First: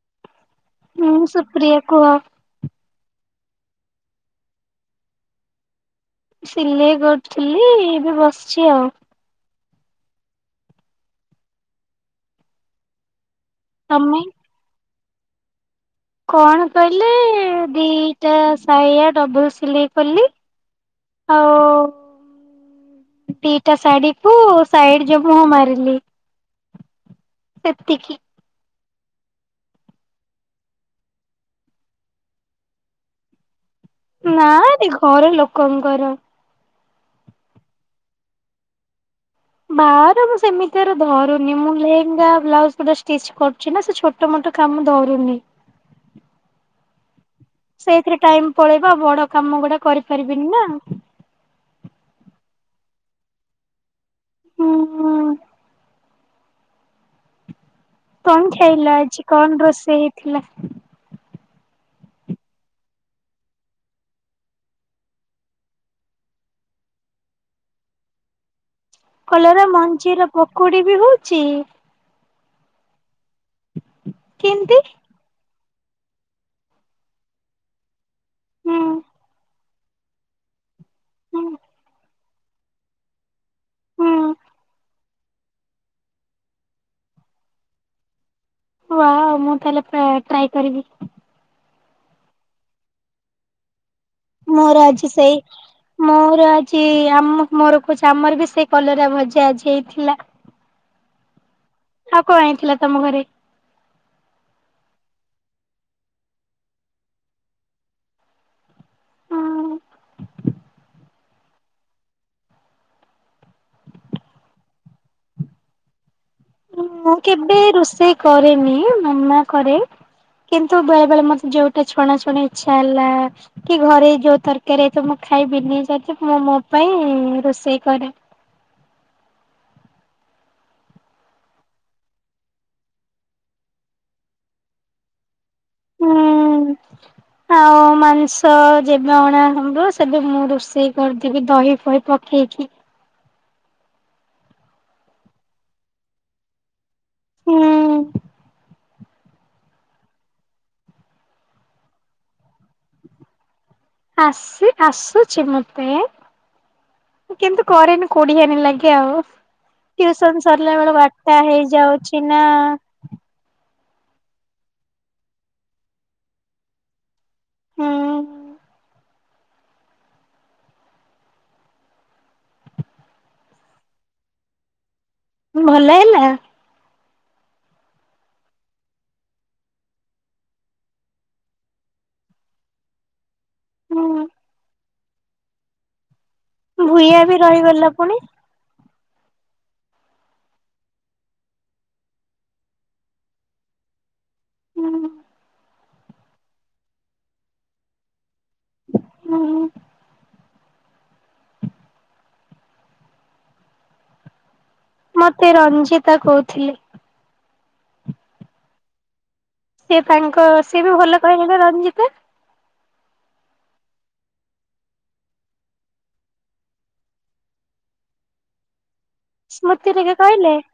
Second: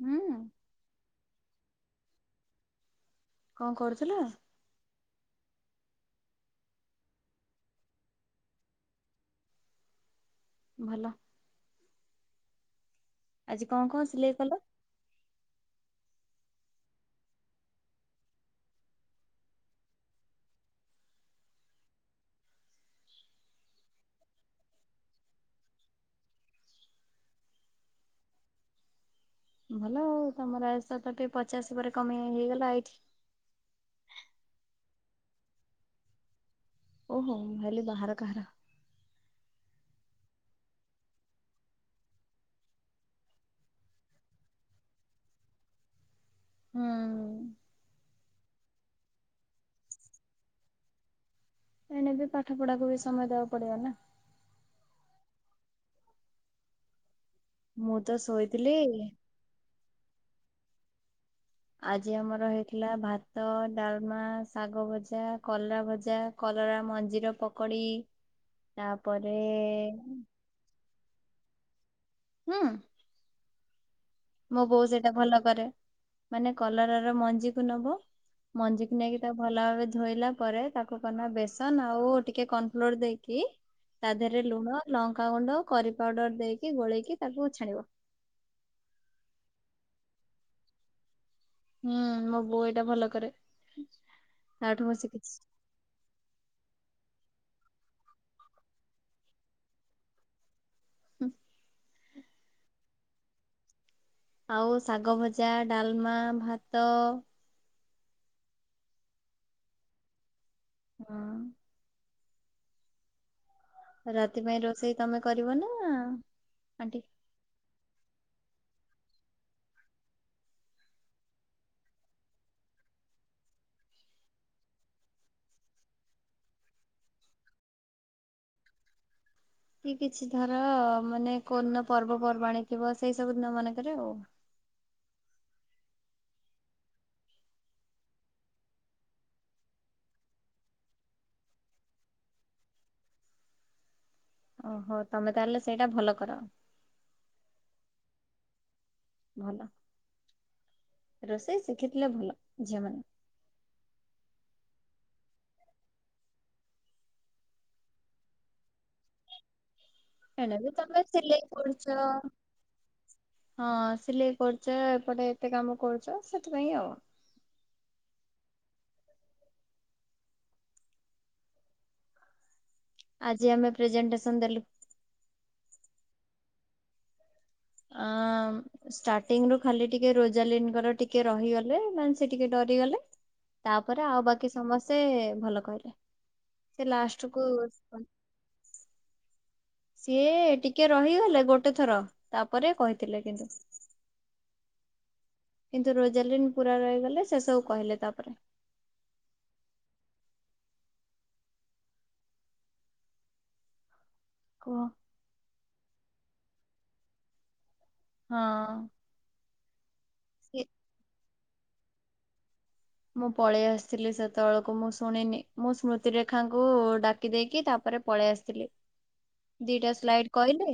ହୁଁ। ହୁଁ ସୁପ୍ରିୟା କୁହ। କଁ କରୁଥୁଲ? ସିଲେଇ କରୁଥିଲି ଏବେ ବସିଚି ଆଉ। ଭଲ। ଆଜି କଁ କଁ ତମେ? ସିଲେଇ କଲ? କଣ କହିଲେ ଦିଟା ସାହିଆ ଡବଲ୍ ସିଲେଇ କଲି। ଆଉ ଟିଟା ଶାଢ଼ୀକୁୁ ସାଇଡ଼୍ ଯୋଉ ମୁହଁ ମାରିଲି। ଏତିକି। ଭଲ ଆଉ ତମର ଆଜି ତଥାପି ପଚାଶ ପରେ କମେଇ ହେଇଗଲା ଏଇଠି। ନାଁରେ ଘର ଲୋକଙ୍କର। ଓହୋ ମୁଁ ଭାବିଲି ବାହାର କାହାର। ବାଆର ମୁଁ ସେମିତି ଅରା ଧରୁନି ମୁଁ ଲେହେଙ୍ଗା ବ୍ଲାଉଜ୍ ଗୁଟା ଷ୍ଟିଚ୍ କରୁଚି ନାଁ ସେ ଛୋ ଟ ମୋଟ କାମ ଧରୁନି। ହଁ। ସେଇଥିରେ ଟାଇମ୍ ପଳେଇବ ଆଉ ବଡ଼ କାମ ଗୁଡ଼ା କରିପାରିବିନି ନା। ଏଣେ ବି ପାଠ ପଢ଼ାକୁ ବି ସମୟ ଦବାକୁ ପଡ଼ିବ ନାଁ। ହୁଁ। ମୁଁ ତ କଣ ଶୋଇଥିଲି ଖାଇଲ ଆଜି କଣ ରୋଷେଇ ହେଇଥିଲା? ଆଜି ଆମର ହେଇଥିଲା ଭାତ, ଡାଲମା, ଶାଗ ଭଜା, କଲା ଭଜା। କଲରା ମଞ୍ଜିର ପକୋଡି଼ ତାପରେ ପକୁଡ଼ି ବି ହୋଉଚି? ହୁଁ। ମୋ କେମିତି ବୋଉ ସେଇଟା ଭଲ କରେ। ମାନେ କଲରର ମଞ୍ଜିକୁ ନବ। ହୁଁ ମଞ୍ଜିକୁ ନେଇକି ତାଉ ଭଲ ଭାବରେ ଧୋଇଲା ପରେ ତାକୁ କନା ହୁଁ ବେସନ ଆଉ ଟିକେ କନଫ୍ଲୋର୍ ଦେଇ କି ତା ହୁଁ ଦେହରେ ଲୁଣ ଲଙ୍କାଗୁଣ୍ଡ କରି ପାଉଡ଼ର୍ ଦେଇକି ଗୋଳେଇକି ତାକୁ ଛାଣିବ। ୱାଅ ମୁଁ ତାହେଲେ ପ୍ରା ଟ୍ରାଏ କରିବି। ହୁଁ ମୋବୋଉ ଏଇଟା ଭଲ କରେ। ତାଠୁ ମୋର ମୁଁ ଆଜି ଶିଖିଛି। ସେଇ ମୋର ଆଜି ଆମ ମୋର କହୁଚି ଆମରବି ସେଇ କଲରା ଭଜା ଆଜି ହେଇଥିଲା। ହୁଁ। ଆଉ କଣ ହେଇଥିଲା ତମ ଘରେ? ଆଉ ଶାଗ ଭଜା ଡ଼ାଲମା ଭାତ ହଁ। ରାତି ପାଇଁ ରୋଷେଇ ତମେ କରିବନା ଆଣ୍ଟି ମୁଁ କେବେ ରୋଷେଇ କରେନି ମାମା କରେ କିନ୍ତୁ ବେଳେ ବେଳେ ମତେ ଯୋଉଟା ଛଣା ଛୁଣି ଇଚ୍ଛା ହେଲା କି ଘରେ ଯୋଉ ତରକାରୀ ହେଇଥିବ ମୁଁ ଖାଇବିନି ସେଠୁ ମଁ ମୋ ପାଇଁ ରୋଷେଇ କରେ। କି କିଛି ଧର ମାନେ କୋଉଦିନ ପର୍ବପର୍ବାଣିୀ ଥିବ ସେଇ ସବୁ ଦିନ ମାନଙ୍କରେ ଆଉ। ହୁଁ। ହଁ ମାଂସ ଯେବେ ଅଣା ହବ ସେବେ ମୁଁ ରୋଷେଇ କରିଦେବି ଦହି ଫହି ପ ପକେଇକି ଓହୋ ତମେ ତାହେଲେ ସେଇଟା ଭଲ କର। ହୁଁ। ଭଲ ରୋଷେଇ ଶିଖିଥିଲେ ଭଲ ଝିଅମାନେ। ଆସି ଆସୁଚି ମତେ। କିନ୍ତୁ କରେନି କୋଡିିହାନି ଲାଗେ ଆଉ। ଟ୍ୟୁସନ ଏଣେ ବି ସରିଲା ବେଳେ ତମେ ବାରଟା ସିଲେଇ କରୁଛ ହେଇଯାଉଛି ନା। ହଁ ସିଲେଇ କରୁଚ ଏପଟେ ଏତେ କାମ କରୁଚ ସେଥିପାଇଁ ଆଉ। ହୁଁ। ଆଜି ଆମେ ପ୍ରେଜେଣ୍ଟେସନ ଦେଲୁ। ଭଲ ହେଲା। ଅଁ ଷ୍ଟାର୍ଟିଙ୍ଗରୁ ଖାଲି ଟିକେ ରୋଜାଲିନଙ୍କର ଟିକେ ରହିଗଲେ ମାନେ ସେଟିକେ ଡରିଗଲେ। ତାପରେ ଆଉ ହୁଁ ବାକି ସମସ୍ତେ ଭଲ କହିଲେ ସେ ଭୂଇଆ ବି ଲାଷ୍ଟ କୁ ରହିଗଲା ପୁଣି ସିଏ ଟିକେ ରହିଗଲେ ଗୋଟେ ଥର ତାପରେ କହିଥିଲେ କିନ୍ତୁ। ହୁଁ। କିନ୍ତୁ ରୋଜାଲିନ୍ ପୁରା ରହିଗଲେ ସେଶକୁ କହିଲେ ତାପରେ। ହୁଁ। କୁହ। ମତେ ରଞ୍ଜିତା କହୁଥିଲେ। ହଁ। ସେ ତାଙ୍କ ସିଏବି ଭଲ କଥିଲେନା ରଞ୍ଜିତ। ମୁଁ ପଳେଇ ଆସିଥିଲି ସେତେବେଳକୁ ମୁଁ ଶୁଣିନି ମୁଁ ସ୍ମୃତିରେଖାଙ୍କୁ ଡାକି ଦେଇକି ତାପରେ ପଳେଇ ଆସିଥିଲି ସ୍ମୃତି ଦିଇଟା ଟିକେ ସ୍ଲାଇଡ୍ କହିଲେ।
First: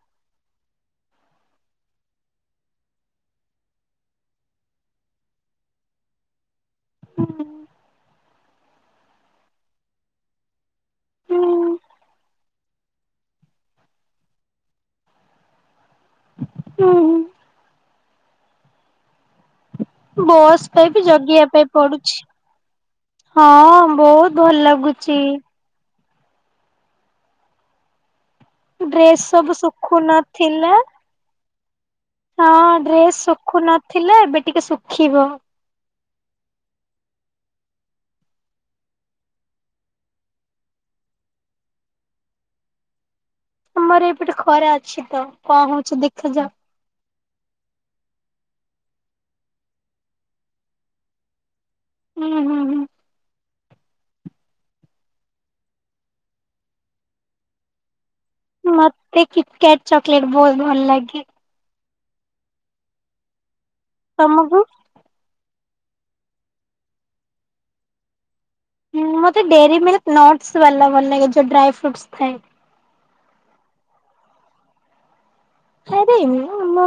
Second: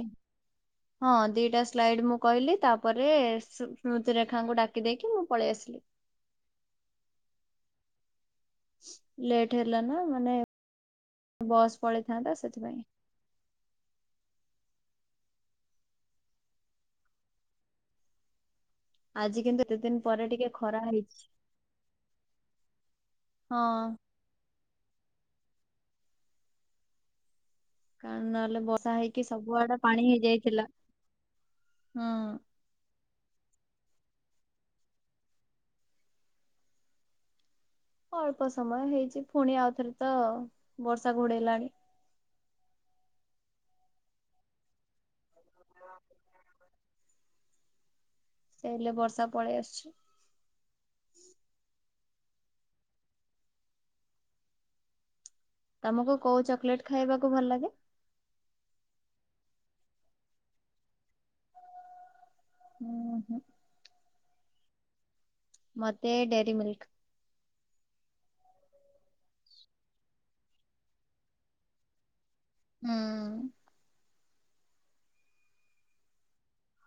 ହଁ ଦିଟା ସ୍ଲାଇଡ୍ ମୁଁ କହିଲି ତାପରେ ସ୍ମୃତିରେଖାଙ୍କୁ ଡାକି ଦେଇକି ମୁଁ ପଳେଇ ଆସିଲି। ହୁଁ। ଲେଟ୍ ହେଲାନା ମାନେ ବସ୍ ହୁଁ ପଳେଇଥାନ୍ତା ସେଥିପାଇଁ। ହୁଁ ହୁଁ। ଆଜି କିନ୍ତୁ ଏତେ ଦିନି ବସ୍ ପାଇଁକି ଜଗିବା ପାଇଁ ପଡ଼ୁଚି ହଁ ବହୁତ୍ ଭଲ ଲାଗୁଚି। କାଣ ନହେଲେ ବର୍ଷା ଡ୍ରେସ୍ ହେଇକି ସବୁ ସବୁଆଡେ ଶୁଖୁ ପାଣି ହେଇ ଯାଇଥିଲା ନଥିଲା। ହଁ। ହଁ ଡ୍ରେସ ଶୁଖୁ ନଥିଲା ଏବେ ଟିକେ ଶୁଖିବ। ଅଳ୍ପ ସମୟ ହେଇଛି। ପୁଣି ଆଉଥରେ ତ ବର୍ଷା ଘୋଡେଇଲାଣି। ଆମର ଏଇପଟେ ଖରା ଅଛି ତ। କଣ ହଉଛି ଦେଖାଯାଉ। ସେଇଲେ ବର୍ଷା ପଳେଇ ଆସୁଛି। ଉଁ ହୁଁ ହୁଁ। ତମକୁ କୋଉ ଚକୋଲେଟ ଖାଇବାକୁ ଭଲ ଲାଗେ। ମତେ କିଟକାଟ ଚକୋଲେଟ୍ ବହୁତ ଭଲ ଲାଗେ। ହୁଁ ହୁଁ। ତମକୁ? ମତେ ଡେରି ମିିଲ୍କ୍। ହୁଁ ମୋତେ ଡେରି ମ ନଟ୍ସ୍ ବାଲା ଭଲ ଲାଗେ। ଯେଉଁ ଡ୍ରାଏ ଫ୍ରୁଟ୍ସ୍ ଥାଏ। ହୁଁ। ଆରେ ଉଁ ମୁଁ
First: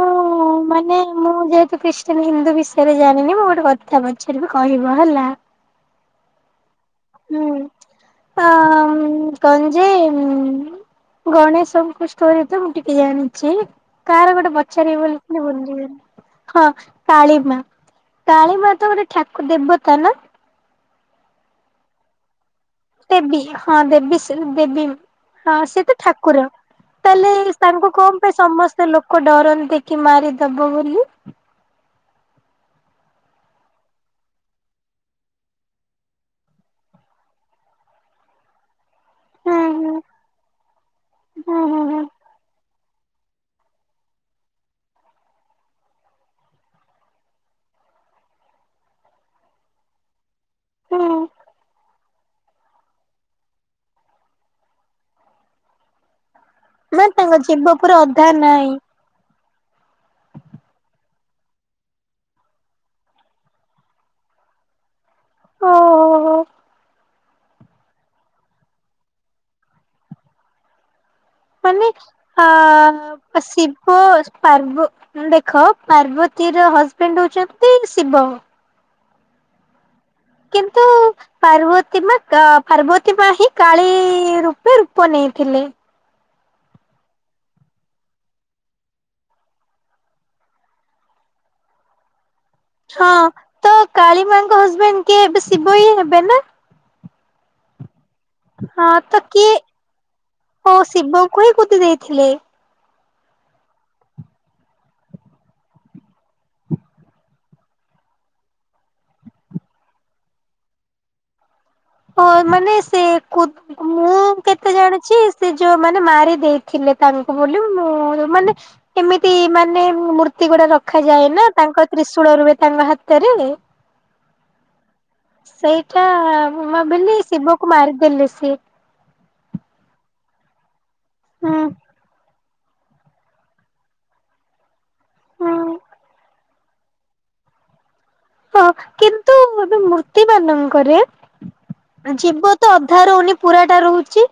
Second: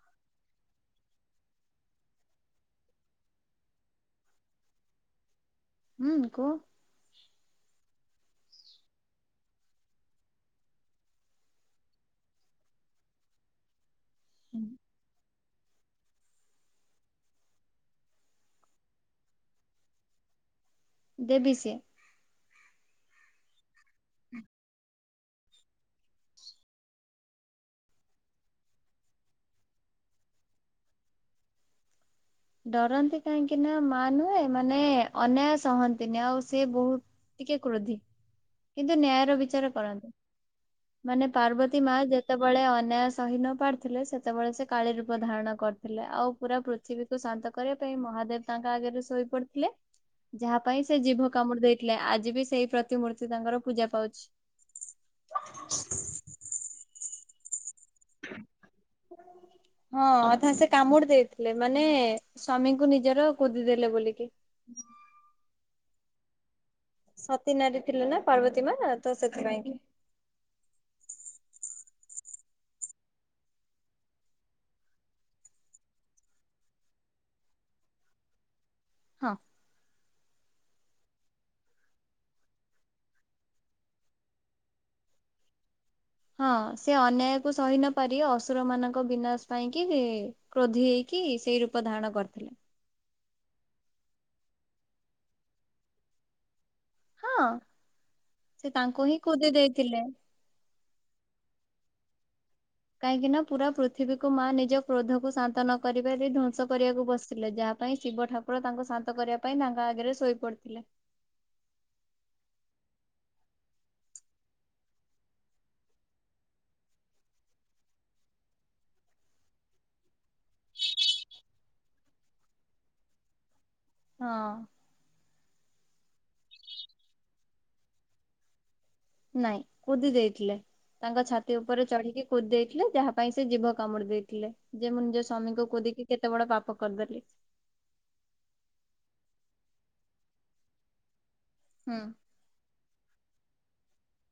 ମାନେ ମୁଁ ଯେହେତୁ ଖ୍ରୀଷ୍ଟିୟାନ ହିନ୍ଦୁ ବିଷୟରେ ଜାଣିନି। ମୁଁ ଗୋଟେ କଥା କଥା ପଚାରିବି କହିବ ହେଲା। ହୁଁ କୁହ। ହୁଁ ଆ ଉଁ କଣ ଯେ ଉଁ। ଗଣେଶଙ୍କ ଷ୍ଟୋରି ତ ମୁଁ ଟିକେ ଜାଣିଛି। କାହାର ଗୋଟେ ପଚାରିବି ବୋଲି। ଭୁଲି ଗଲି। ହଁ କାଳିମା କାଳିମା ତ ଗୋଟେ ଠାକୁ ଦେବତା ନା। ଦେବୀ ସିଏ। ଦେବୀ ହଁ ଦେବୀ ସେ ଦେବୀ ହଁ ସେ ତ ଠାକୁର। ତାହେଲେ ତାଙ୍କୁ କଣ ପାଇଁ ସମସ୍ତେ ଲୋକ ଡରନ୍ତି କି ମାରିଦବ ବୋଲି। ଡରନ୍ତି କାହିଁକି ନା ମା ନୁହେଁ ମାନେ ଅନ୍ୟାୟ ସହନ୍ତିନି ଆଉ ସିଏ ବହୁତ। ଟିକେ କ୍ରୋଧୀ। କିନ୍ତୁ ନ୍ୟାୟର ହୁଁ ବିଚାର ହୁଁ କରନ୍ତି ମାନେ ହୁଁ ପାର୍ବତୀ ହୁଁ ମା ହୁଁ ଯେତେବେଳେ ଅନ୍ୟାୟ ସ ସହି ନ ପାରୁଥିଲେ ସେତେବେଳେ ସେ କାଳୀ ରୂପ ଧାରଣ କରିଥିଲେ ଆଉ ପୁରା ପୃଥିବୀ। କୁ ଶାନ୍ତ କରିବା ପାଇଁ ମହାଦେବ ତାଙ୍କ ଆଗରେ ଶୋଇ ପଡିଥିଲେ। ଯାହା ପାଇଁ ସେ ହୁଁ ଜିଭ କାମୁଡି ଦେଇଥିଲେ ଆଜି ବି ସେଇ ପ୍ରତି ପ୍ରତିମୂର୍ତ୍ତି ତାଙ୍କର ପୂଜା ପାଉଛି। ନା ତାଙ୍କ ଜୀବ ପୁରା ଅଧା ନାଇଁ। [unintelligible] ହଁ ଅଧା ସେ କାମୁଡି ଦେଇଥିଲେ ମାନେ ସ୍ଵାମୀଙ୍କୁ ନିଜର କୁଦି ଦେଲେ ବୋଲିକି। ଓହୋ ହୋ। ସତୀ ନାରୀ ଥିଲେ ନା ପାର୍ବତୀ ମା ତ ସେଥିପାଇଁ କି। ମାନେ ଆ ଶିବ ପାର୍ବ ମାନେ ଦେଖ ପାର୍ବତୀ ର ହଜବେଣ୍ଡ ହଉଛନ୍ତି ଶିବ। ହଁ। କିନ୍ତୁ ପାର୍ବତୀ ମା କା ପାର୍ବତୀ ମା ହିଁ କାଳୀ ରୂପେ ରୂପ ନେଇଥିଲେ। ହଁ ସେ ଅନ୍ୟାୟକୁ ସହି ନ ପାରି ଅସୁର ମାନଙ୍କ ବିନାଶ ପାଇଁ କି। କ୍ରୋଧି ହେଇକି ସେଇ ରୂପ ଧାରଣ କରିଥିଲେ। ହଁ ତ କାଳୀ ମା ଙ୍କ ହଜବେଣ୍ଡ କିଏ ଏବେ ଶିବ ହିଁ ହେବେ ନା। ହଁ। ସେ ହଁ ତାଙ୍କୁ ହିଁ ତ କୁଦି କିଏ ଦେଇଥିଲେ। ଓ ଶିବଙ୍କୁ ହିଁ କୁଦି ଦେଇଥିଲେ। କାହିଁକି ନା ପୁରା ପୃଥିବୀକୁ ମା ନିଜ କ୍ରୋଧକୁ ଶାନ୍ତ ନ କରିବାରେ ଧ୍ଵଂସ କରିବାକୁ ବସିିଲେ ଯାଅ ପାଇଁ ଶିବ ଠାକୁର ତାଙ୍କୁ ଶାନ୍ତ କରିବା ପାଇଁ ତାଙ୍କ ଆଗରେ ଶୋଇ ପଡିଥିଲେ। ଓ ମାନେ ସେ କୁ ମୁଁ କେତେ ଜାଣିଛି ସେ ଯୋଉମାନେ ମାରି ଦେଇଥିଲେ ତାଙ୍କୁ ବୋଲି ମୁଁ ମାନେ ଏମିତି ମାନେ ମୂର୍ତ୍ତି ଗୁଡା ରଖାଯାଏ ନା ତାଙ୍କ ତ୍ରିଶୂଳ ରୁହେ ତାଙ୍କ ହାତରେ। ହଁ। ସେଇଟା ମୁ ଭାବିଲି ଶିବକୁ ମାରି ଦେଲେ ସିଏ। ନାଇଁ କୁଦି ଦେଇଥିଲେ ତାଙ୍କ ଛାତି ହୁଁ ଉପରେ ଚଢିକି କୁଦି ଦେଇଥିଲେ ଯାହା ପାଇଁ ସେ ଜୀବ କାମୁଡି ଦେଇଥିଲେ ଯେ ମୁଁ ନିଜ ସ୍ୱାମୀଙ୍କୁ ହୁଁ। କୁଡ଼ିକି କେତେ ବଡ ପାପ କରିଦେଲି ହଁ କିନ୍ତୁ ମୂର୍ତ୍ତି ମାନଙ୍କରେ ହୁଁ। ଜୀବ ତ ଅଧା ରଉନି ପୁରା ଟା ରହୁଛି ତ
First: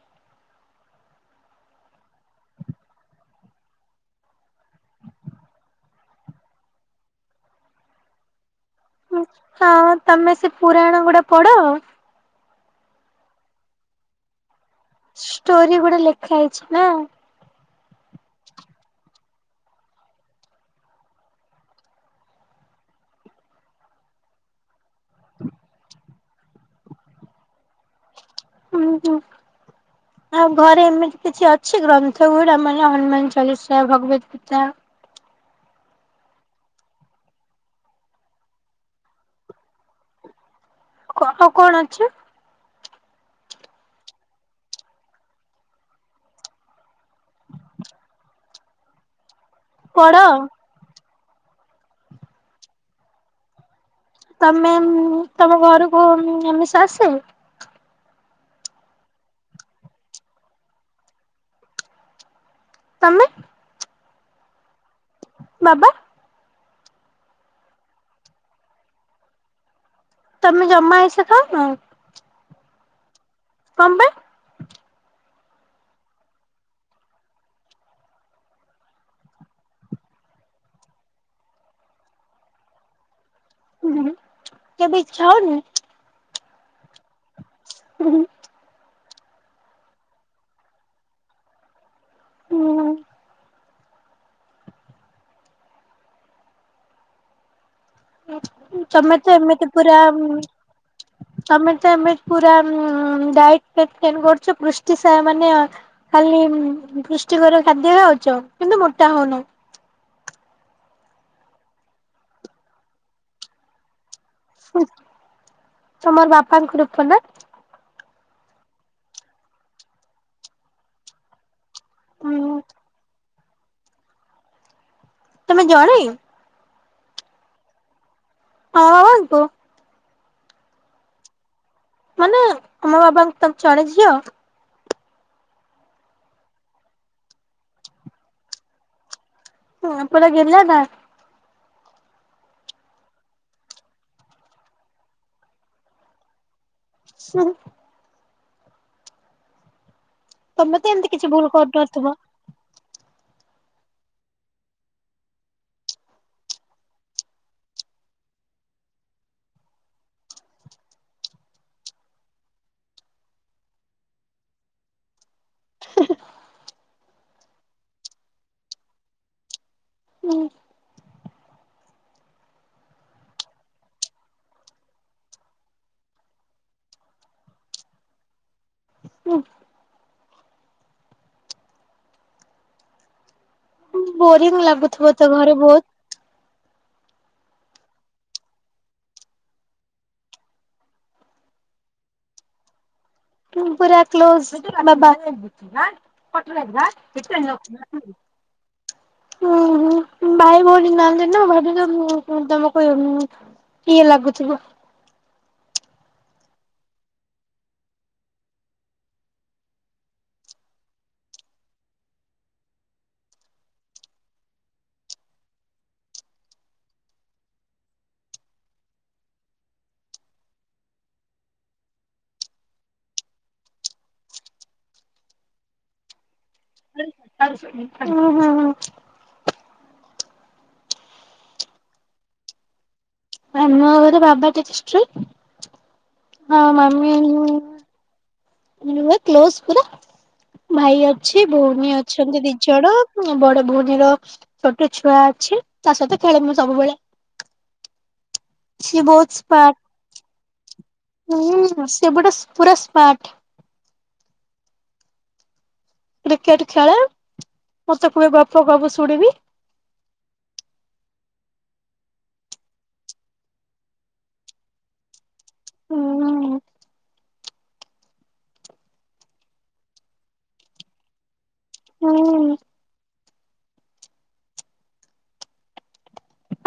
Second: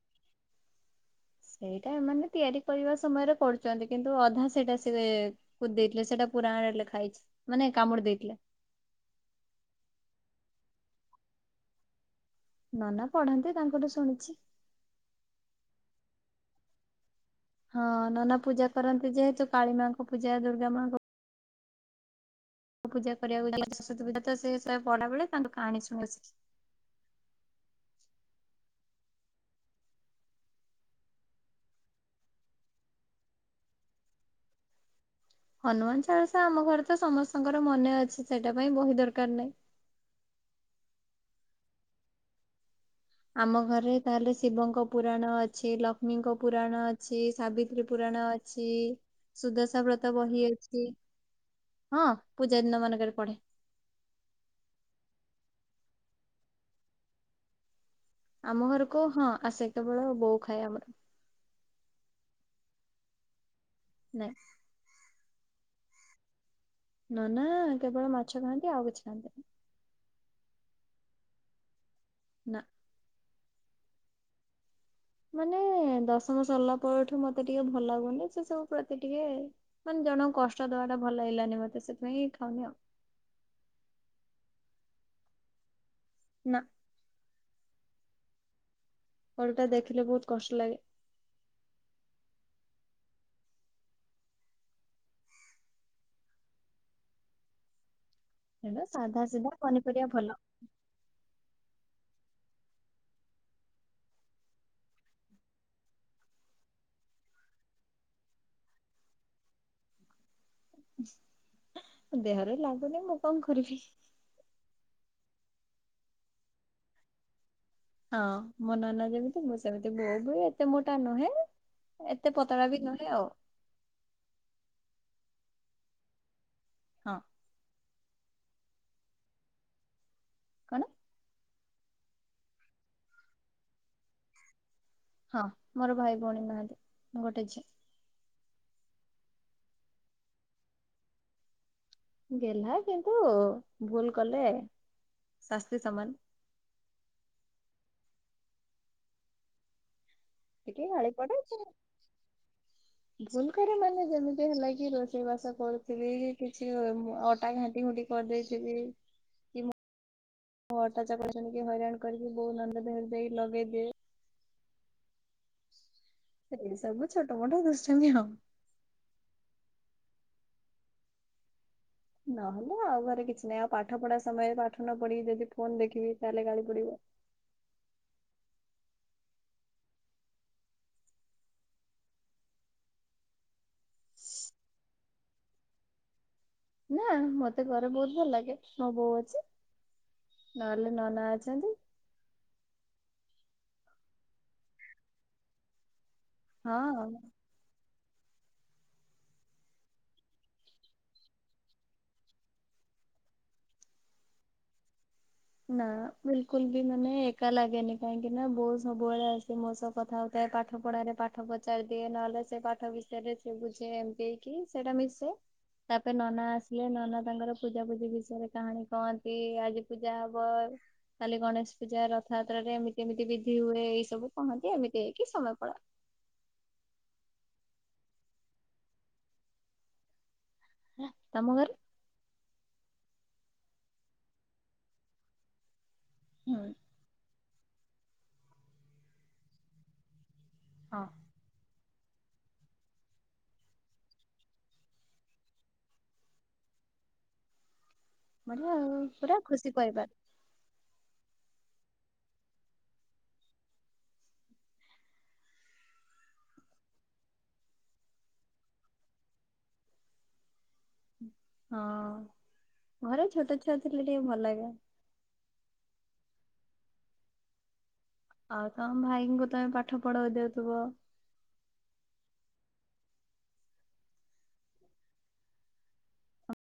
ସେଇଟା ଏମାନେ ତିଆରି କରିବା ସମୟରେ କରୁଛନ୍ତି କିନ୍ତୁ ଅଧା ସେଇଟା ସେ କୁଦି ଦେଇଥିଲେ ସେଇଟା ପୁରାଣ ଲେଖାଇଛି ମାନେ କାମୁଡି ଦେଇଥିଲେ। ହଁ ତମେ ସେ ପୁରାଣ ଗୁଡା ପଢ? ନନା ପଢାନ୍ତି ତାଙ୍କଠୁ ଶୁଣିଛି। ଷ୍ଟୋରି ଗୋଡେ ଲେଖା ହେଇଛି ନା। ହଁ ନନା ପୂଜା କରନ୍ତି ଯେହେତୁ କାଳୀ ମାଙ୍କ ପୂଜା ଦୁର୍ଗା ମା ଙ୍କ ପୂଜା କରିବାକୁ [unintelligible] ପୂଜା ତ ସେ ପଡା ବେଳେ ତାଙ୍କୁ କାହାଣି ଶୁଣିଛି, ହୁଁ ହୁଁ। ଆଁ ଘରେ ଏମିତି କିଛି ଅଛି ଗ୍ରନ୍ଥ ଗୁଡା ମାନେ ହନୁମାନ ଚାଳିଶା ଭଗବତ ତା ହନୁମାନ ଚାଳିଶା ଆମ ଘରେ ତ ସମସ୍ତଙ୍କର ମନେ ଅଛି ସେଇଟା ପାଇଁ ବହି ଦରକାର ନାହିଁ। କହ କଣ ଅଛି ଆମ ଘରେ ତାହେଲେ ଶିବଙ୍କ ପୁରାଣ ଅଛି ଲକ୍ଷ୍ମୀଙ୍କ ପୁରାଣ ଅ ଅଛି ସାବିତ୍ରୀ ପୁରାଣ ଅଛି ସୁଦଶା ବ୍ରତ ପଢ? ବହି ଅଛି। ହଁ ପୂଜା ଦିନ ମାନଙ୍କରେ ପଢେ। ତମେ ତମ ଘରକୁ ଆମିଷ ଆସେ? ଆମ ଘରକୁ ହଁ ଆସେ କେବଳ ବୋଉ ଖାଏ ଆମର। ତମେ? ନାଇଁ। ବାବା? ନନା କେବଳ ମାଛ ଖାଆନ୍ତି ଆଉ କିଛି ଖାଆନ୍ତିନି। ତମେ ଜମା ଆଇଁଷ ଖଉନ? ନା। ହଁ ବା। ମାନେ ଦଶମ ସରିଲା ପରଠୁ ମତେ ଟିକେ ଭଲ ଲାଗୁନି ସେ ସବୁ ପ୍ରତି ଟିକେ ମାନେ ଜଣଙ୍କୁ କଷ୍ଟ ଦବା ଟା ଭଲ ଲାଗିଲାନି ମତେ ସେଥିପାଇଁ ଖାଉନି ଆଉ। ହୁଁ କେବେ ଇଚ୍ଛା ହଉନି? ନା। ହୁଁ ହୁଁ। ଓଲଟା ଦେଖିଲେ ବହୁତ କଷ୍ଟ ଲାଗେ। ହୁଁ ହୁଁ। ହେଲେ ତମେ ସାଧା ତ ସିଧା ଏମିତି ପୁରା ପନିପରିବା ଭଲ। ତମେ ତ ଏବେ ପୂରା ଡାଏଟ ମେଣ୍ଟେନ କରୁଛ ପୃଷ୍ଟି ସାର ମାନେ ଖାଲି ପୃଷ୍ଟିକର ଖାଦ୍ୟ ଖାଉଛ, କିନ୍ତୁ ମୋଟା ହଉନି। ଦେହରେ ଲାଗୁନି ମୁଁ କଣ କରିବି! [inaudible] ତମର ବାପାଙ୍କ ରୂପ ନା। ହଁ, ମୋ ନନା ଯେମିତି ମୁଁ ସେମିତି। ବୋଉ ବି ଏତେ ମୋଟା ନୁହେଁ। ଏତେ ନା? ପତଳା ବି ନୁହେଁ ଆଉ। ତମେ ଜଣେ? ହଁ। ହଁ ହଁ ହନ୍ତୁ। କଣ? ମାନେ ତମ ବାବାଙ୍କ ତମେ, ଜଣେ ଝିଅ? ହଁ, ମୋର ଭାଇ ଭଉଣୀ ନାହାଁନ୍ତି। ମୁଁ ଗୋଟେ ଝିଅ। ହଁ, ପୁରା ଗେଲ୍ହା ନା? ଗେଲ୍ହା କିନ୍ତୁ, ଭୁଲ୍ କଲେ ଶାସ୍ତି ସମାନ। ହୁଁ ହୁଁ। ତମେ ଟିକେ ତ ଗାଳି ଏମିତି କିଛି ପଡ଼େ। ଭୁଲ [unintelligible] କରୁନଥିବ। ଭୁଲ୍ କରେ ମାନେ ଯେମିତି ହେଲା କି, ରୋଷେଇ ବାସ କରୁଥିବି କିଛି ଅଟା ଘାଣ୍ଟି ଘୁଣ୍ଟି କରିଦେଇଥିବି କି ମୁଁ ଅଟା ଚକଟା [unintelligible] ହଇରାଣ କରିକି ବଉ ନନା ଦେହରେ ଦେଇ ଲଗେଇଦିଏ। [inaudible] ଏଇ ସବୁ ଛୋଟ ମୋଟ ଦୃଷ୍ଟାମୀ ଆଉ। ନହେଲେ, ଆଉ ଘରେ କିଛି ନାହିଁ। ଆଉ ପାଠ ପଢା ସମୟରେ ପାଠ ନ ପଢି ଯଦି ଫୋନ୍ ଦେଖିବି ତାହେଲେ ଗାଳି ପଡିବ। ବୋରିଂ ଲାଗୁଥିବ ତ ଘରେ ବହୁତ! ନାଁ, ମତେ ଘରେ ବହୁତ ଭଲ ଲାଗେ। ମୋ ବୋଉ ଅଛି। ନହେଲେ ନନା ଅଛନ୍ତି। ପୁରା କ୍ଲୋଜ୍ ବାବା। ହଁ ହୁଁ, ହୁଁ ଭାଇ ଭଉଣୀ ନାହାଁନ୍ତି ନା, ଭାବିଲି ତମକୁ ଉଁ ଇଏ ଲାଗୁଥିବ। ନା ବିଲ୍ କୁଲ୍ ବି ମାନେ ଏକା ଲାଗେନି କାହିଁକି ନା, ବୋଉ ସବୁବେଳେ ଆସେ ମୋ ସହ୍ କଥା ହଉଥାଏ। ପାଠ ପଢାରେ ପାଠ ପଚାରି ଦିଏ, ନହେଲେ ସେ ପାଠ ବିଷୟରେ ସେ ବୁଝେ, ଏମତି। କି ସେଟା ମିଶେ ତା'ପରେ ନନା ଆସିଲେ, ନନା ତାଙ୍କର ପୂଜା ପୂଜି ବିଷୟରେ କାହାଣୀ କହନ୍ତି। ଆଜି ଯାହା ହବ-ଅ କାଲି ଗଣେଶ ପୂଜା, ରଥଯାତ୍ରାରେ, ଏମିତି ଏମିତି ବିଧି ହୁଏ, ଏଇ ସବୁ କହନ୍ତି, ଏମିତି ହେଇକି ସମୟ ପଳାଏ। ଉଁ ହୁଁ ହୁଁ। ହେଁ ତମ ଘରେ? ଆମ ଘରେ ବାବା ଟିକେ ଷ୍ଟ୍ରିକ୍, ହୁଁ, ଆଉ ମମି ହୁଏ କ୍ଲୋସ୍ ପୁରା। ଭାଇ ହଁ ଆଉ ଅଛି, ଭଉଣୀ ଅଛନ୍ତି ଦି ଜଣ। ବଡ ଭଉଣୀର ଛୋଟ ଛୁଆ ଅଛି, ତା ସହିତ ଖେଳେ ମୁଁ ସବୁବେଳେ। ବଢିଆ ଆଉ, ସିଏ ବହୁତ ପୁରା ଖୁସି ସ୍ମାର୍ଟ ପରିବାର। ହୁଁ, ସେ ବୁଟା ପୁରା ସ୍ମାର୍ଟ। କ୍ରିକେଟ ଖେଳେ, ମତେ କୁହେ ଗପ କହ ମୁଁ ଶୁଣିବି। ହଁ-ଅଁ ଘରେ ଛୋଟ ଛୁଆ ଥିଲେ, ଟିକେ ଭଲ ଲାଗେ। ହୁଁ -ଉଁ -ଉ। ଆଉ ତମ ଭାଇଙ୍କୁ ତମେ ପାଠ ପଢାଇ ଦେଉଥିବ? ହୁଁ।